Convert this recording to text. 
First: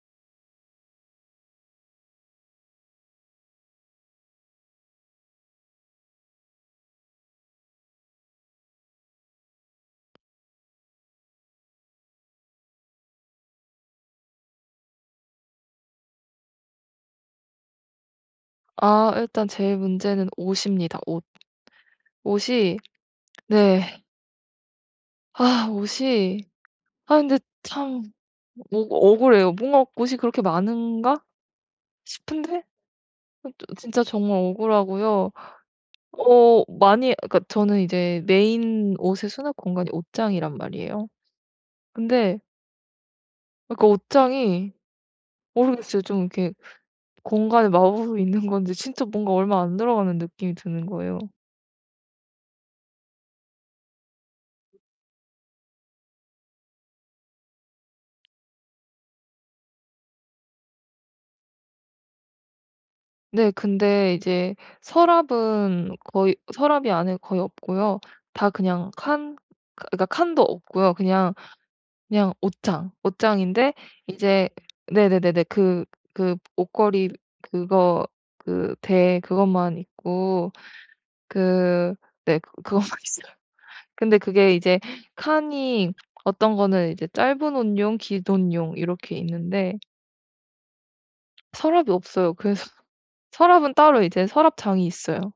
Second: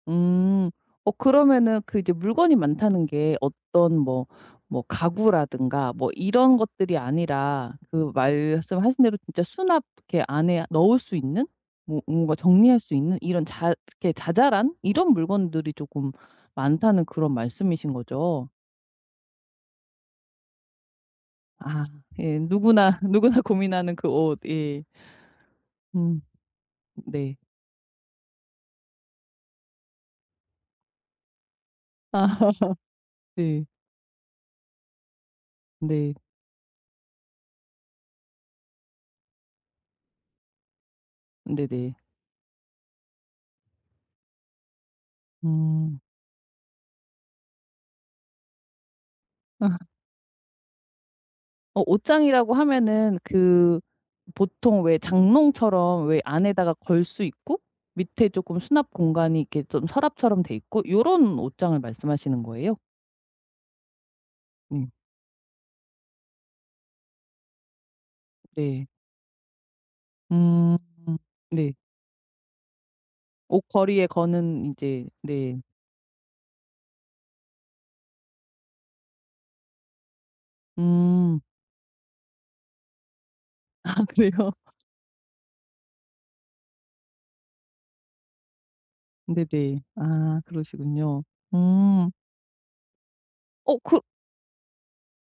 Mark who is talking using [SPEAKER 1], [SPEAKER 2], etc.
[SPEAKER 1] 음 어 그러면은 그 이제 물건이 많다는 게 어떤 뭐 뭐 가구라든가 뭐 이런 것들이 아니라 그 말씀하신 대로 진짜 수납 그 안에 넣을 수 있는 뭐 뭔가 정리할 수 있는 이런 자 이렇게 자잘한 이런 물건들이 쪼금 많다는 그런 말씀이신 거죠?
[SPEAKER 2] 아 일단 제일 문제는 옷입니다 옷.
[SPEAKER 1] 아 예.
[SPEAKER 2] 옷이
[SPEAKER 1] 누구나, 누구나
[SPEAKER 2] 네.
[SPEAKER 1] 고민하는 그 옷. 예.
[SPEAKER 2] 아
[SPEAKER 1] 음
[SPEAKER 2] 옷이 아
[SPEAKER 1] 네.
[SPEAKER 2] 근데 참 뭔가 억울해요. 뭔가 옷이 그렇게 많은가 싶은데 어
[SPEAKER 1] 네.
[SPEAKER 2] 저 진짜 정말 억울하고요.
[SPEAKER 1] 네.
[SPEAKER 2] 어 많이 그니까 저는 이제 메인 옷의 수납공간이 옷장이란 말이에요.
[SPEAKER 1] 네네.
[SPEAKER 2] 근데 그러니까 옷장이
[SPEAKER 1] 음.
[SPEAKER 2] 모르겠어요. 좀 이렇게 공간을 마법이 있는 건지 진짜 뭔가 얼마
[SPEAKER 1] 어.
[SPEAKER 2] 안 들어가는 느낌이 드는 거예요.
[SPEAKER 1] 어 옷장이라고 하면은 그 보통 왜 장롱처럼 왜 안에다가 걸 수 있고 밑에 쪼끔 수납공간이 이렇게 좀 서랍처럼 돼 있고 요런 옷장을 말씀하시는 거예요?
[SPEAKER 2] 네. 근데 이제
[SPEAKER 1] 네.
[SPEAKER 2] 서랍은 거의 서랍이 안에 거의 없고요. 다
[SPEAKER 1] 네.
[SPEAKER 2] 그냥 칸 그니까 칸도
[SPEAKER 1] 음.
[SPEAKER 2] 없고요. 그냥
[SPEAKER 1] 네.
[SPEAKER 2] 그냥 옷장, 옷장인데
[SPEAKER 1] 옷걸이에
[SPEAKER 2] 이제
[SPEAKER 1] 거는 이제
[SPEAKER 2] 네네네네
[SPEAKER 1] 네.
[SPEAKER 2] 그 그 옷걸이 그거 그 대 그것만 있고
[SPEAKER 1] 음.
[SPEAKER 2] 그 네. 그것만 있어요.
[SPEAKER 1] 아
[SPEAKER 2] 근데
[SPEAKER 1] 그래요?
[SPEAKER 2] 그게 이제 칸이 어떤 거는 이제 짧은 옷용, 긴 옷용 이렇게 있는데
[SPEAKER 1] 네네. 아 그러시군요.
[SPEAKER 2] 서랍이
[SPEAKER 1] 음.
[SPEAKER 2] 없어요. 그래서 서랍은
[SPEAKER 1] 어 그
[SPEAKER 2] 따로 이제 서랍장이 있어요.